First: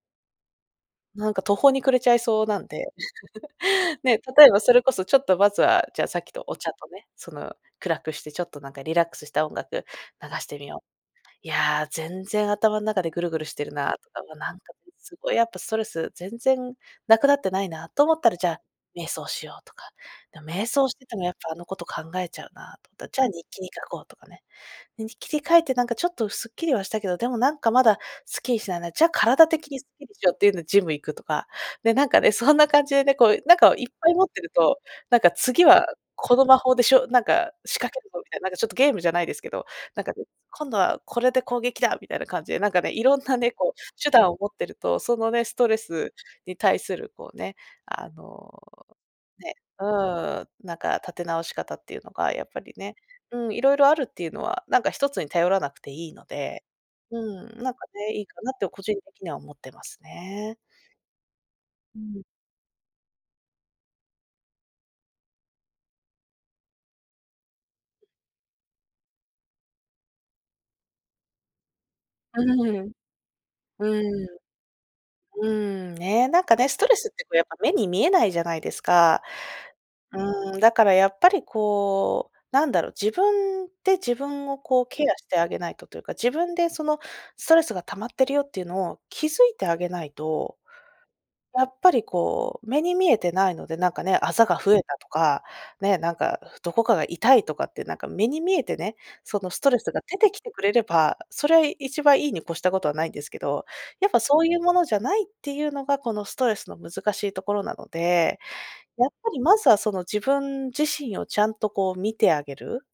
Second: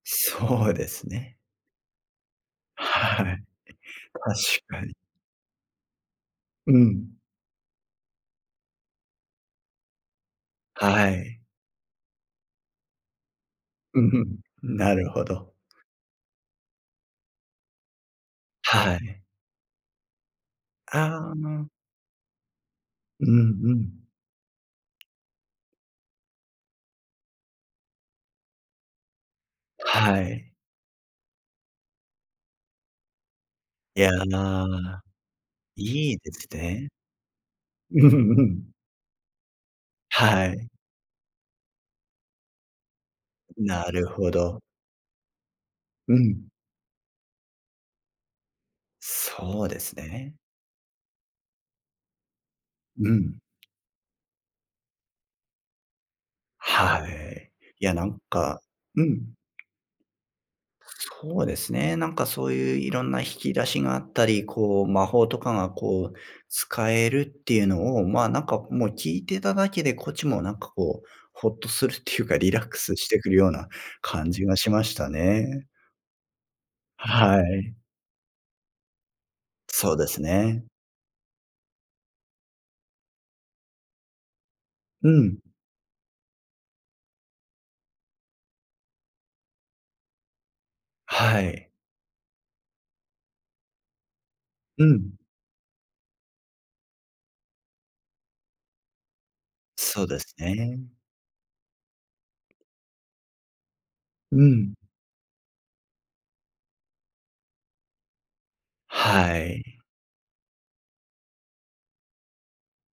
そうですなんね。か途方に暮れちゃいそうなんで。はい。ね、例えば確そかれこに。そ、ちょっとまずは、じゃあさっきとお茶うとね、ん。その、暗くしてちょっとなんかリラックスした音楽流してみよう。はい。いや、全然頭の中でぐるぐるしてるな、うんとふか、ま、ん、なんか、な [unintelligible] るすほごいやっど。ぱストレス全然無くなってないな、と思ったら、じゃあ、は瞑い。想しようとか、な、瞑想しててもやああ、うっぱあのん。こと考えちゃうな、とったら、じゃうあん日記にう書こん。うとかね。ね、日記に書いてなんかちょっとスッキリはしたけど、でもなんかまだスッキリしないな。じゃあ体的にスッキリはしようっていい。うのジム行くとか、で、なんかね、そんな感じでね、こうなんかいっいぱや、い持ってると、なんか「次はいいでこのす魔法でね。しょ」なんか「仕掛うけるんぞ」みたいうな、なんかちょっん。とゲームじゃないですけど、なんかね、はい。「今度はこれで攻撃だ！」みたいな感じで、なんかね、色んなね、こなう、る手ほ段を持っど。てると、そのね、ストレうスん。に対するこうね、あの、ねそうでうすね。んなんか立て直し方っていうのがやっぱりね、うん。うん、色々あるっていうのは、なんか1つに頼らなくていいので、はうい。ん、なんいかや、なね、んいいかなっかて個人う的にん。は思ってますね。そうですね。うなんん。かそういう色んな引き出しがあったり、こう、魔法とかがこう、使えるっていうのを、ま、何かもう聞いてただけで、こっちもなんかこう、ほっとするっていうか、リラックうん。スしてくるようなうん。感じがしましたうね。ん、ね、なんかね、ストレスってこうはやっぱ目い。に見えないじゃないですか。そうですうん、ね。だからやっぱりこう、なんだろう、自分で自分をこうケうアしてん。あげないとというか、自分でその、ストレスが溜まってるよっていうのを気づいてあげないと。はやい。っぱりこう、目に見えてないので、なんかね、あざが増えうたとん。か、ね、なんかどこかが痛いとかってなんか目に見えてね、そのストレスがそう出でてすきてくれね。れば、それはい一番いいに越したことはないんですけど、やっぱそうういうもん。のじゃないっていうのが、このストレスの難しいところなので、やっぱはりまい。ずは、その、自分自身をちゃんとこう見てあげる。